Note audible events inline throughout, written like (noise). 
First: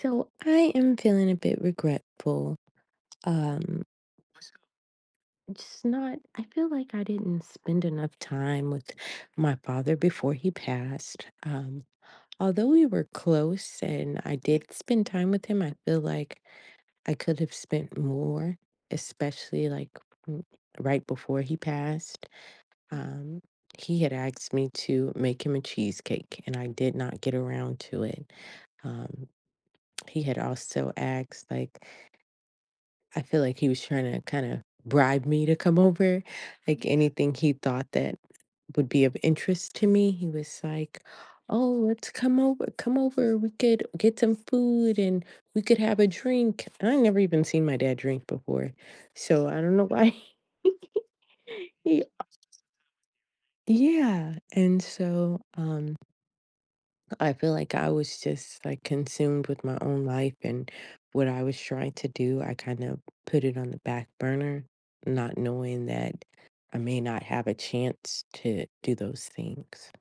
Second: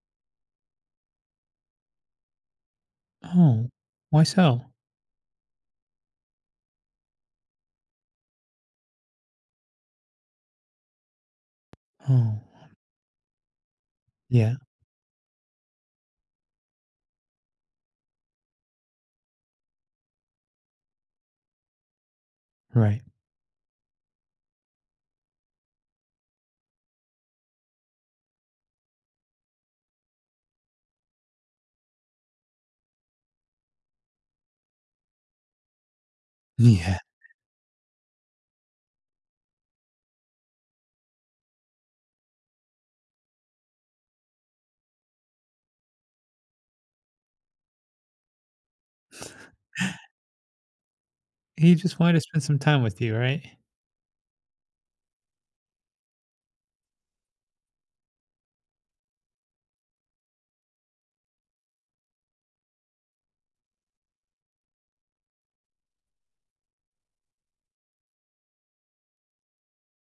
So I am feeling a bit regretful. Oh, Um, why so? just not, I feel like I didn't spend enough time with my father before he passed. Oh, Although we were close and I yeah, did spend time with him, I feel like I could have spent more, especially like mm, right before he passed. right. Um, he had asked me to make him a cheesecake, and I did not get around to it. Um, he had also asked, like, I feel like he was trying to kind of bribe me to come over. Like Yeah. anything he thought that would be of interest to me, he was like, "Oh, let's come over. Come over. We could get some food and we could have a drink." I never even seen my dad drink before, so I don't know why. He just (laughs) he, wanted to spend some time with you, right? yeah, and so I feel like I was just like consumed with my own life and what I was trying to do. I kind of put it on the back burner, not knowing that I may not have a chance to do those things.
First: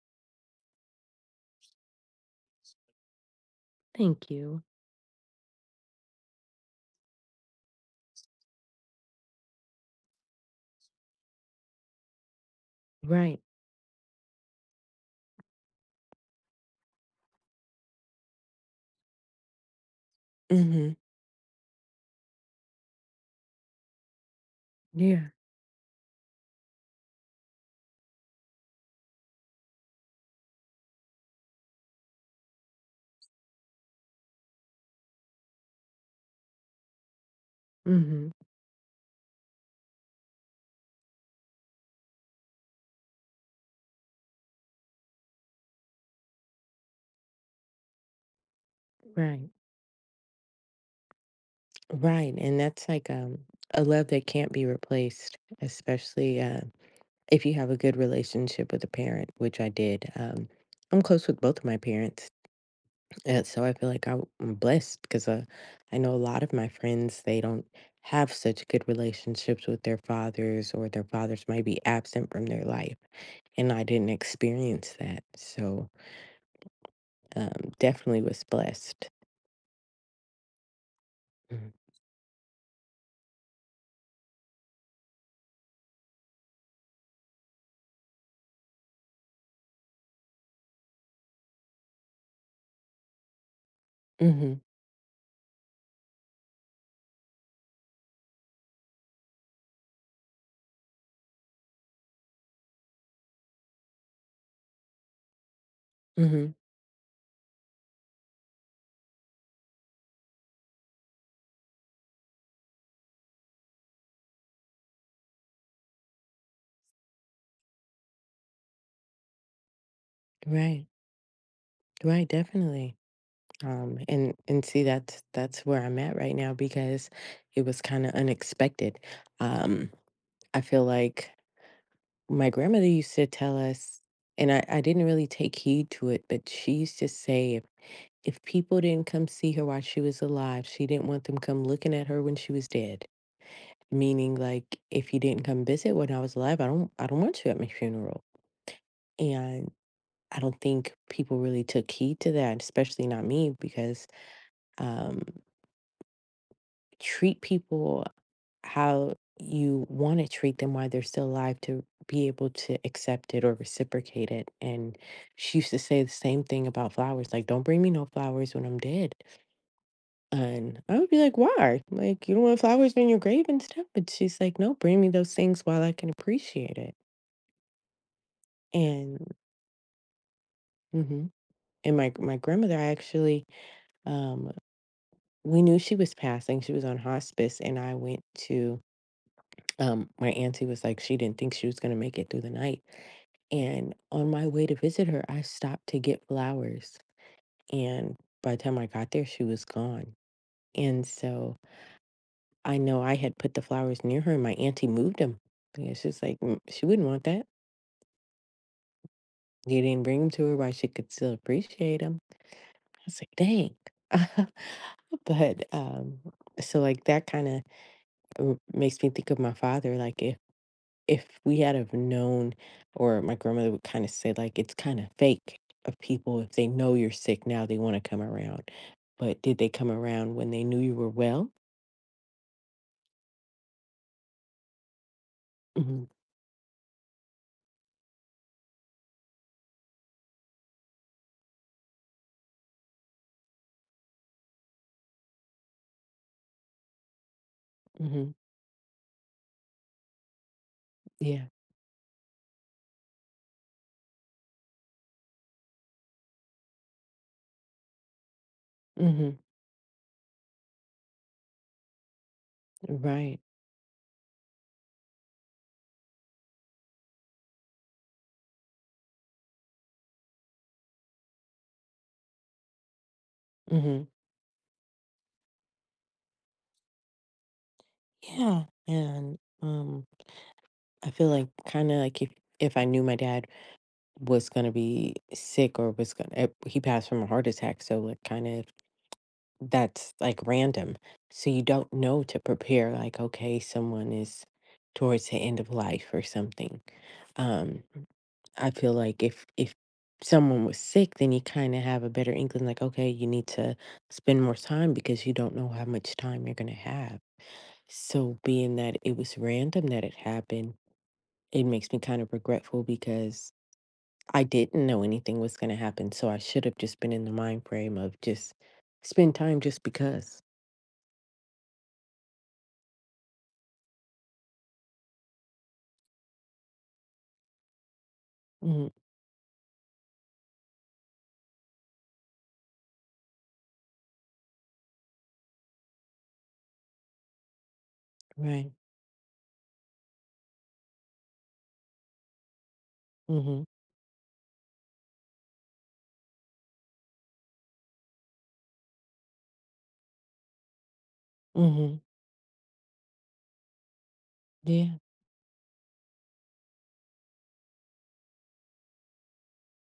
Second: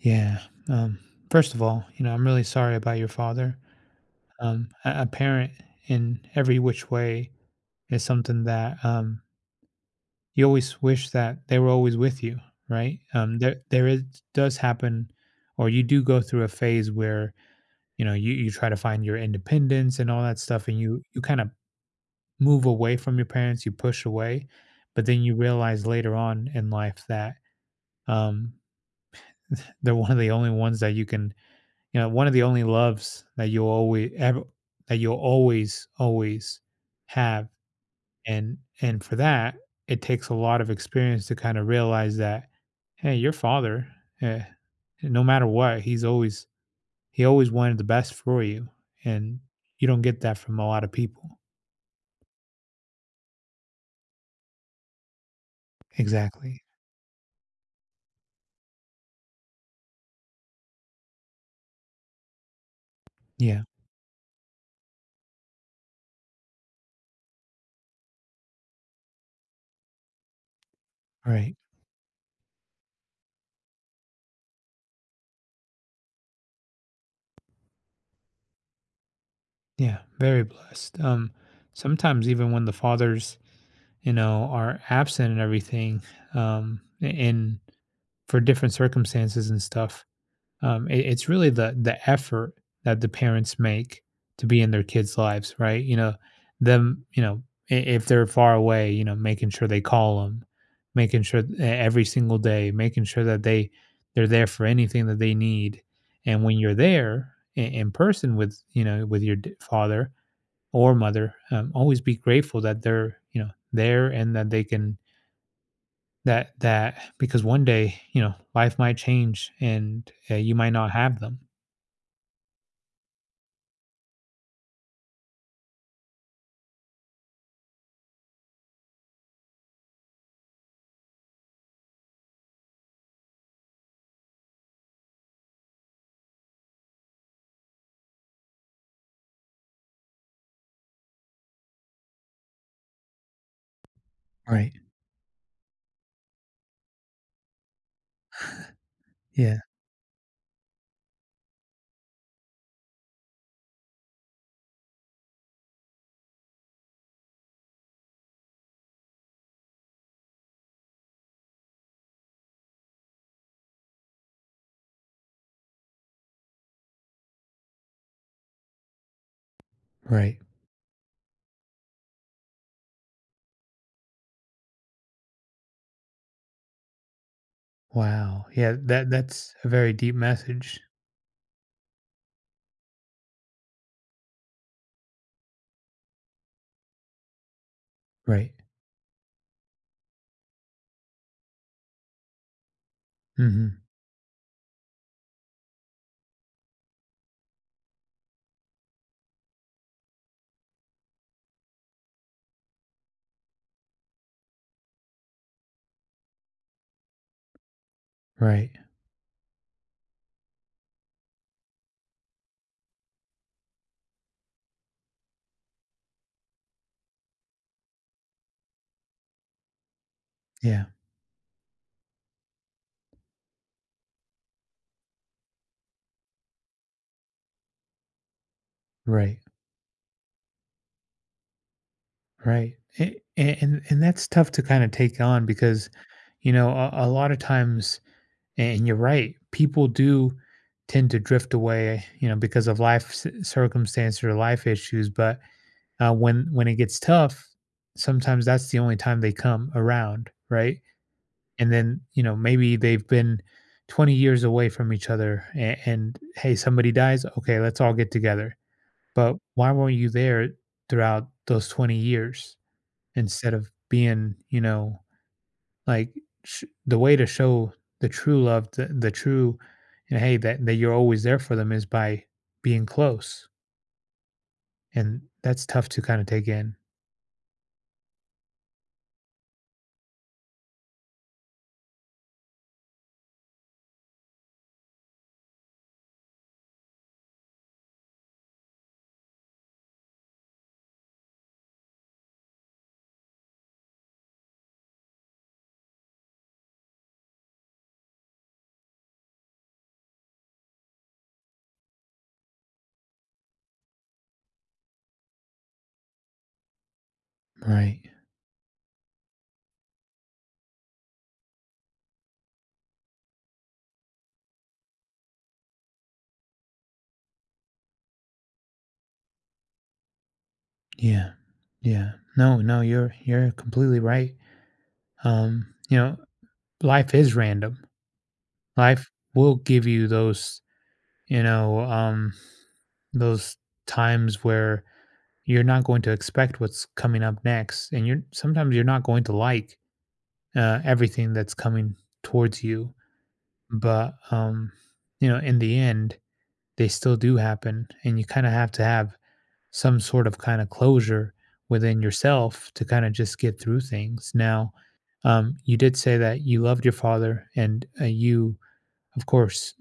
Yeah. Um, first of all, you know, I'm really sorry about your father. Thank you. A parent in every which way is something that you always wish that they were always with you, right? Um, Right. there, there is, does happen, or you do go through a phase where you know you try to find your independence and all that stuff, and Hmm. you kind of move away from your parents, you push away, but Yeah. then you realize later on in life that um, (laughs) they're one of the only ones that you can, you know, one of the only loves that you'll always ever that you'll always have, Hmm. and for that it takes a lot of experience to kind of realize that, hey, your father, eh, no matter what, he always wanted the best for you, and Right. you don't get that from a lot of people. Right. And that's like a love that can't be replaced, especially Exactly. if you have a good relationship with a parent, which I did. I'm close with both of my parents. And Yeah. so I feel like I'm blessed because I know a lot of my friends, they don't have such good relationships with their fathers, or their fathers Right. might be absent from their life. And I didn't experience that. So definitely was blessed. Yeah, very blessed. Sometimes even when the fathers, you know, are absent and everything, and for different circumstances and stuff, it's really the effort that the parents make to Mm-hmm. be in their kids' lives, right? You know, them, you know, if they're far away, you know, making sure they call them, making sure every single day, making sure that they're there for anything that they need, and Hmm. when you're there in person with you know with your father or mother always be grateful that they're you know there and that they can that that because one day you know life might change and you might Right. not have them. Right. Definitely. And see that's where I'm at right now because it was kind of unexpected. Um, I feel like my grandmother used to tell us, and I didn't really take heed to it, but she used to say if people didn't come see her while she was alive, she didn't want them come looking at her when she was dead. Meaning Right. like if you didn't come visit when I was alive, I don't want you at my funeral. Yeah. And I don't think people really took heed to that, especially not me, because um treat people, how you want to treat them while they're still alive to be able to accept it or reciprocate it. And she used to say the same thing about flowers, like, don't bring me no flowers when I'm dead. Right. And I would be like, why? Like, you don't want flowers in your grave and stuff. But she's like, no, bring me those things while I can appreciate it. Wow, yeah, that And that's a very deep message. hmm and my grandmother, I actually um we knew she was passing. She was on hospice, and I went Right. to my auntie was like, she didn't think she was going to make it through the night. Hmm. And on my way to visit her, I stopped to get flowers. And by the time I got there, she was gone. And so I know I had put the flowers near her, and my auntie moved them. And she's like, "Mm, she wouldn't want that. Right. You didn't bring them to her while she could still appreciate them." I was like, dang. (laughs) But so, like, that kind of makes me think of my father. Like, if Yeah. if we had have known, or my grandmother would kind of say, like, it's kind of fake of people if they know you're sick now, they want to come around. Right. But did they come around when they knew you were well? Right. And that's tough to kind of take on because Hmm. you know a lot of times. And you're right. People do tend to drift away, you know, because of life circumstances or life issues. But when it gets tough, Hmm. sometimes that's the only time they come around, right? Yeah. And then you know maybe they've been 20 years away from each other, and hey, somebody dies. Okay, let's all get together. Hmm. But why weren't you there throughout those 20 years Right. instead of being, you know, like, sh the way to show the true love, the true and, hey, that you're always there for them is by being close, Hmm. and that's tough to kinda take in. Yeah. And I feel like kind of like if I knew my dad was gonna be sick or was gonna he passed from a heart attack, so like kind of that's like random. So you don't know to prepare, like, okay, someone is towards the end of life or something. Um, I feel like if someone was sick, then you kind of have a better inkling, like, okay, you need to spend more time because you don't know how much time you're gonna have. Right. So being that it was random that it happened, it makes me kind of regretful because I didn't know anything was gonna happen. So I should have just been in the mind frame of just spend time just because. Yeah. Yeah. No, no, you're completely right. You know, life is random. Life will give you those, you know, those times where you're not going to expect what's coming up next, and you're Right. sometimes you're not going to like, everything that's coming towards you. Mhm. But you know in the end they still do happen and you kind of have to have some sort of kind of closure Mhm. within yourself to kind of just get through things now. Yeah. You did say that you loved your father and you of course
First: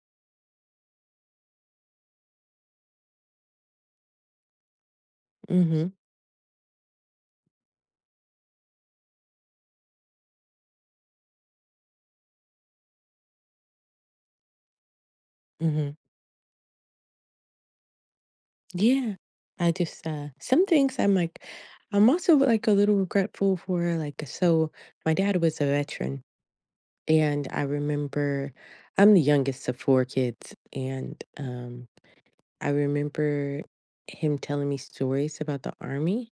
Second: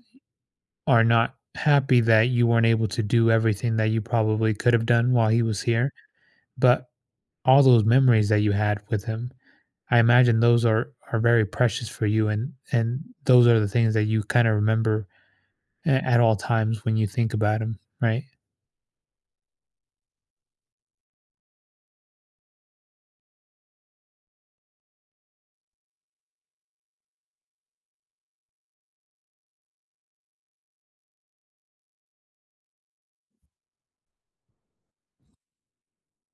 are not happy that you weren't able to do everything that you probably could have done while he was Mhm. here, but all those memories that you had with him, I imagine those are very precious for you and those are the things that you kind of remember Mhm. at all times when you think about them, right? Yeah. I just some things I'm like I'm also like a little regretful for like so my dad was a veteran and I remember I'm the youngest of four kids and I remember him telling me stories about the army.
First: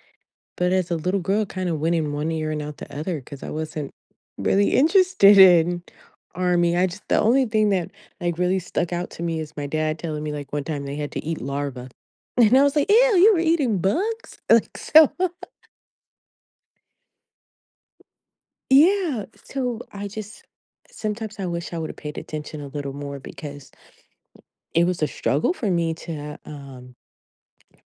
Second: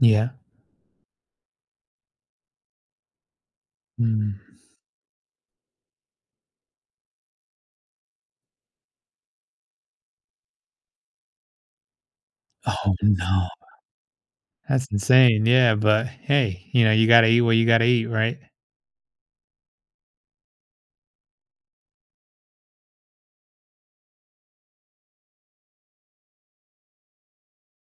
Yeah. But as a little girl, kinda went in one ear and out the other, cause I wasn't Mm. really interested in army. I just the only thing that, like, really stuck out to me is my dad telling me, like, one time they had to eat larvae, (laughs) and I was like, Oh, "Ew, you were no. eating bugs?" (laughs) Like, That's so. (laughs) insane. Yeah, but hey, you know, you gotta eat what you gotta eat, right? Yeah, so I just sometimes I wish I would've paid attention a little more because it was a struggle for me to,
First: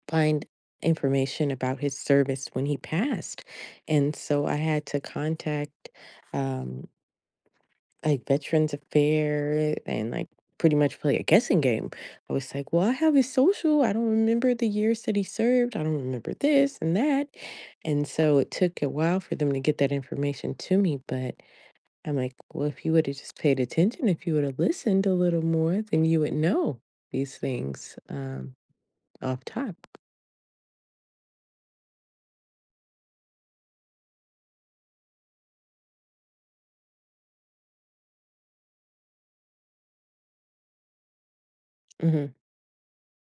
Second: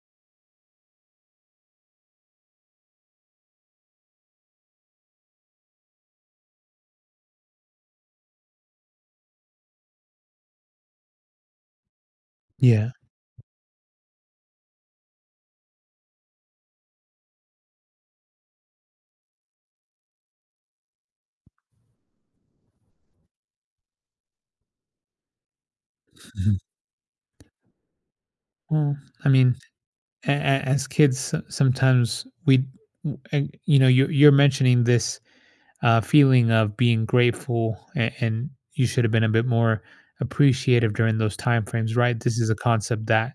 find information about his service when he passed, and so I had to contact, um like Veterans Affairs and like pretty much play a guessing game. I was like, well, Yeah. I have his social. I don't remember the years that he served. I don't remember this and that. And so it took a while for them to get that information to me. But I'm like, well, if you would have just paid attention, if you would have listened a little more, then you would Mhm. know these things, Well, I off mean, top. As kids, sometimes and, you know, you're mentioning this feeling of being grateful and you should have been a bit more appreciative during those time frames, right? Hmm. This is a concept that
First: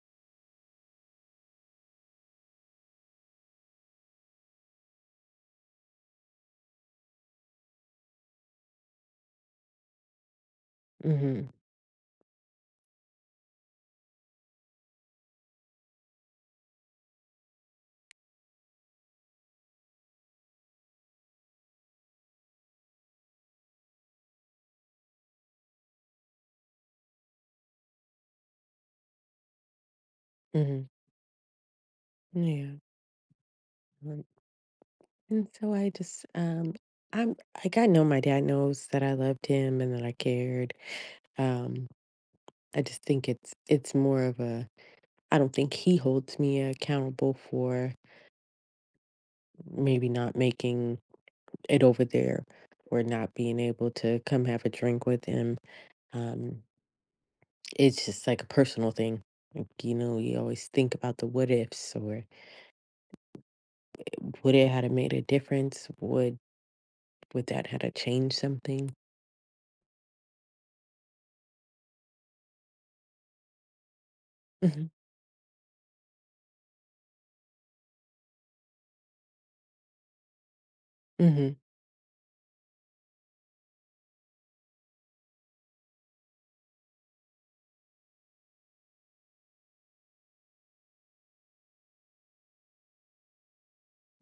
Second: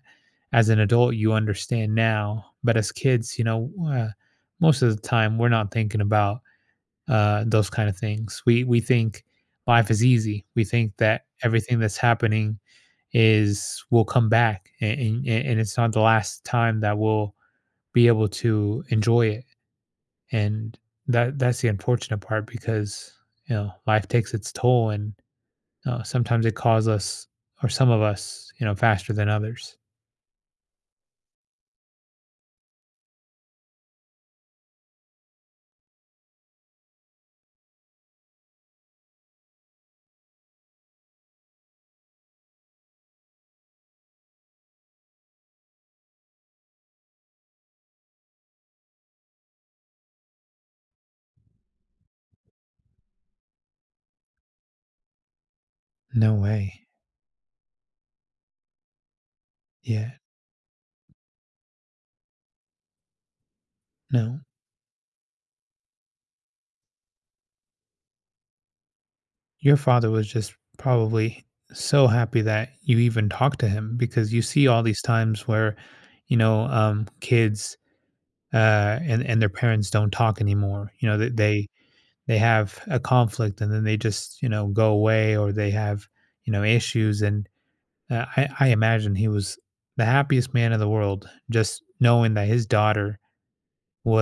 as an adult you understand now, but as kids you know most of the time we're not thinking about those kind of things. We think life is easy, we think that Hmm. everything that's happening is will come back, and it's not the last time that we'll be able to enjoy it, and that that's the unfortunate part because you know life takes its toll, and sometimes it calls us or some of us you know faster than others. Hmm. Yeah. Um, And so I just, I'm like, I know my dad knows that I loved him and that I cared. Um, I just think it's more of a I don't think he holds me accountable for maybe not making it over there or not being able to come have a drink with him. No Um, way. it's just like a personal thing. Like, you Yeah. know, you always think about the what ifs or No. would it had it made a difference? Would that had to change something? Your father was just probably so happy that you even talked to him, because you see all Hmm. these times where, you know, kids and their parents don't talk anymore. You know, that Hmm. They have a conflict and then they just you know go away, or they have you know issues. And I imagine he was the happiest man in the world, just knowing that his daughter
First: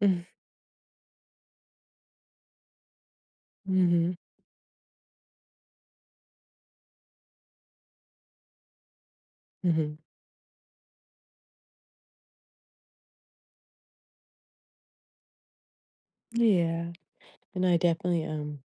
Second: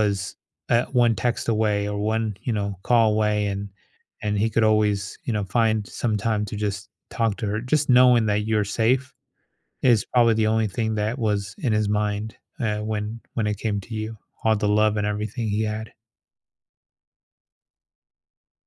Hmm. One text away or one, you know, call away, Hmm. and he could always, you know, find some time to just talk to her. Just knowing that you're safe Hmm. is probably the only thing that was in his mind when it came to you. All the love and everything he had. Yeah. And I definitely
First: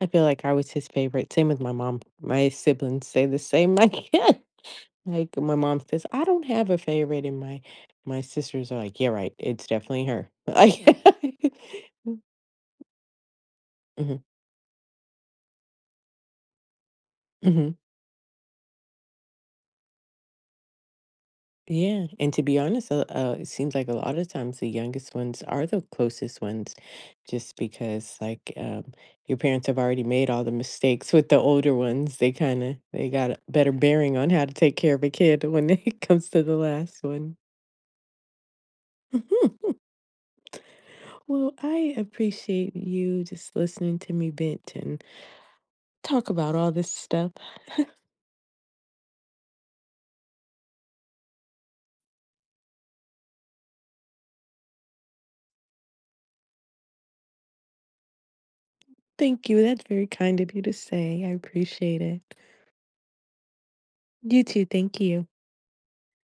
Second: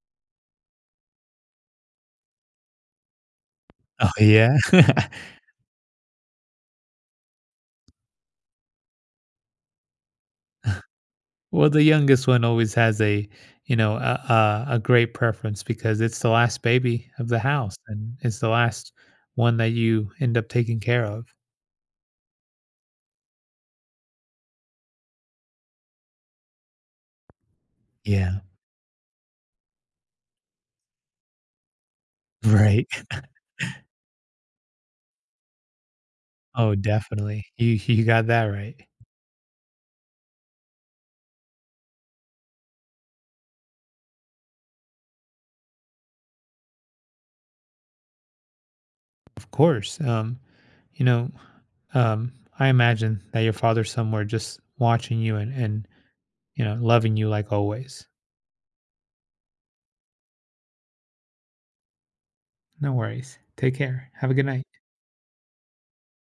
I feel like I was his favorite. Same with my mom. My siblings say the same. (laughs) Like, Oh yeah, yeah. (laughs) like my mom says, I don't have a favorite, and my sisters are like, yeah, right. It's definitely her. (laughs) Like, Well, the youngest one always has a, you know, hmm, a great preference because it's the last baby of the hmm, house and it's the last one that you end up taking care of. yeah. And to be honest, it seems like a lot of times the youngest ones are the closest ones, just because Yeah, like your parents have already made all the mistakes with the older ones. They kind of right. they (laughs) got a better bearing on how to take care of a kid when (laughs) it comes to the Oh, last one. definitely. You got that right. (laughs) Well, I appreciate you just listening to me vent and talk about all this stuff. Of course. You know, um, I imagine that your father's somewhere just watching you and you know loving you like always. Thank you. That's very kind of you to say. I appreciate it. No worries. Take care. Have a You good too. night. Thank you.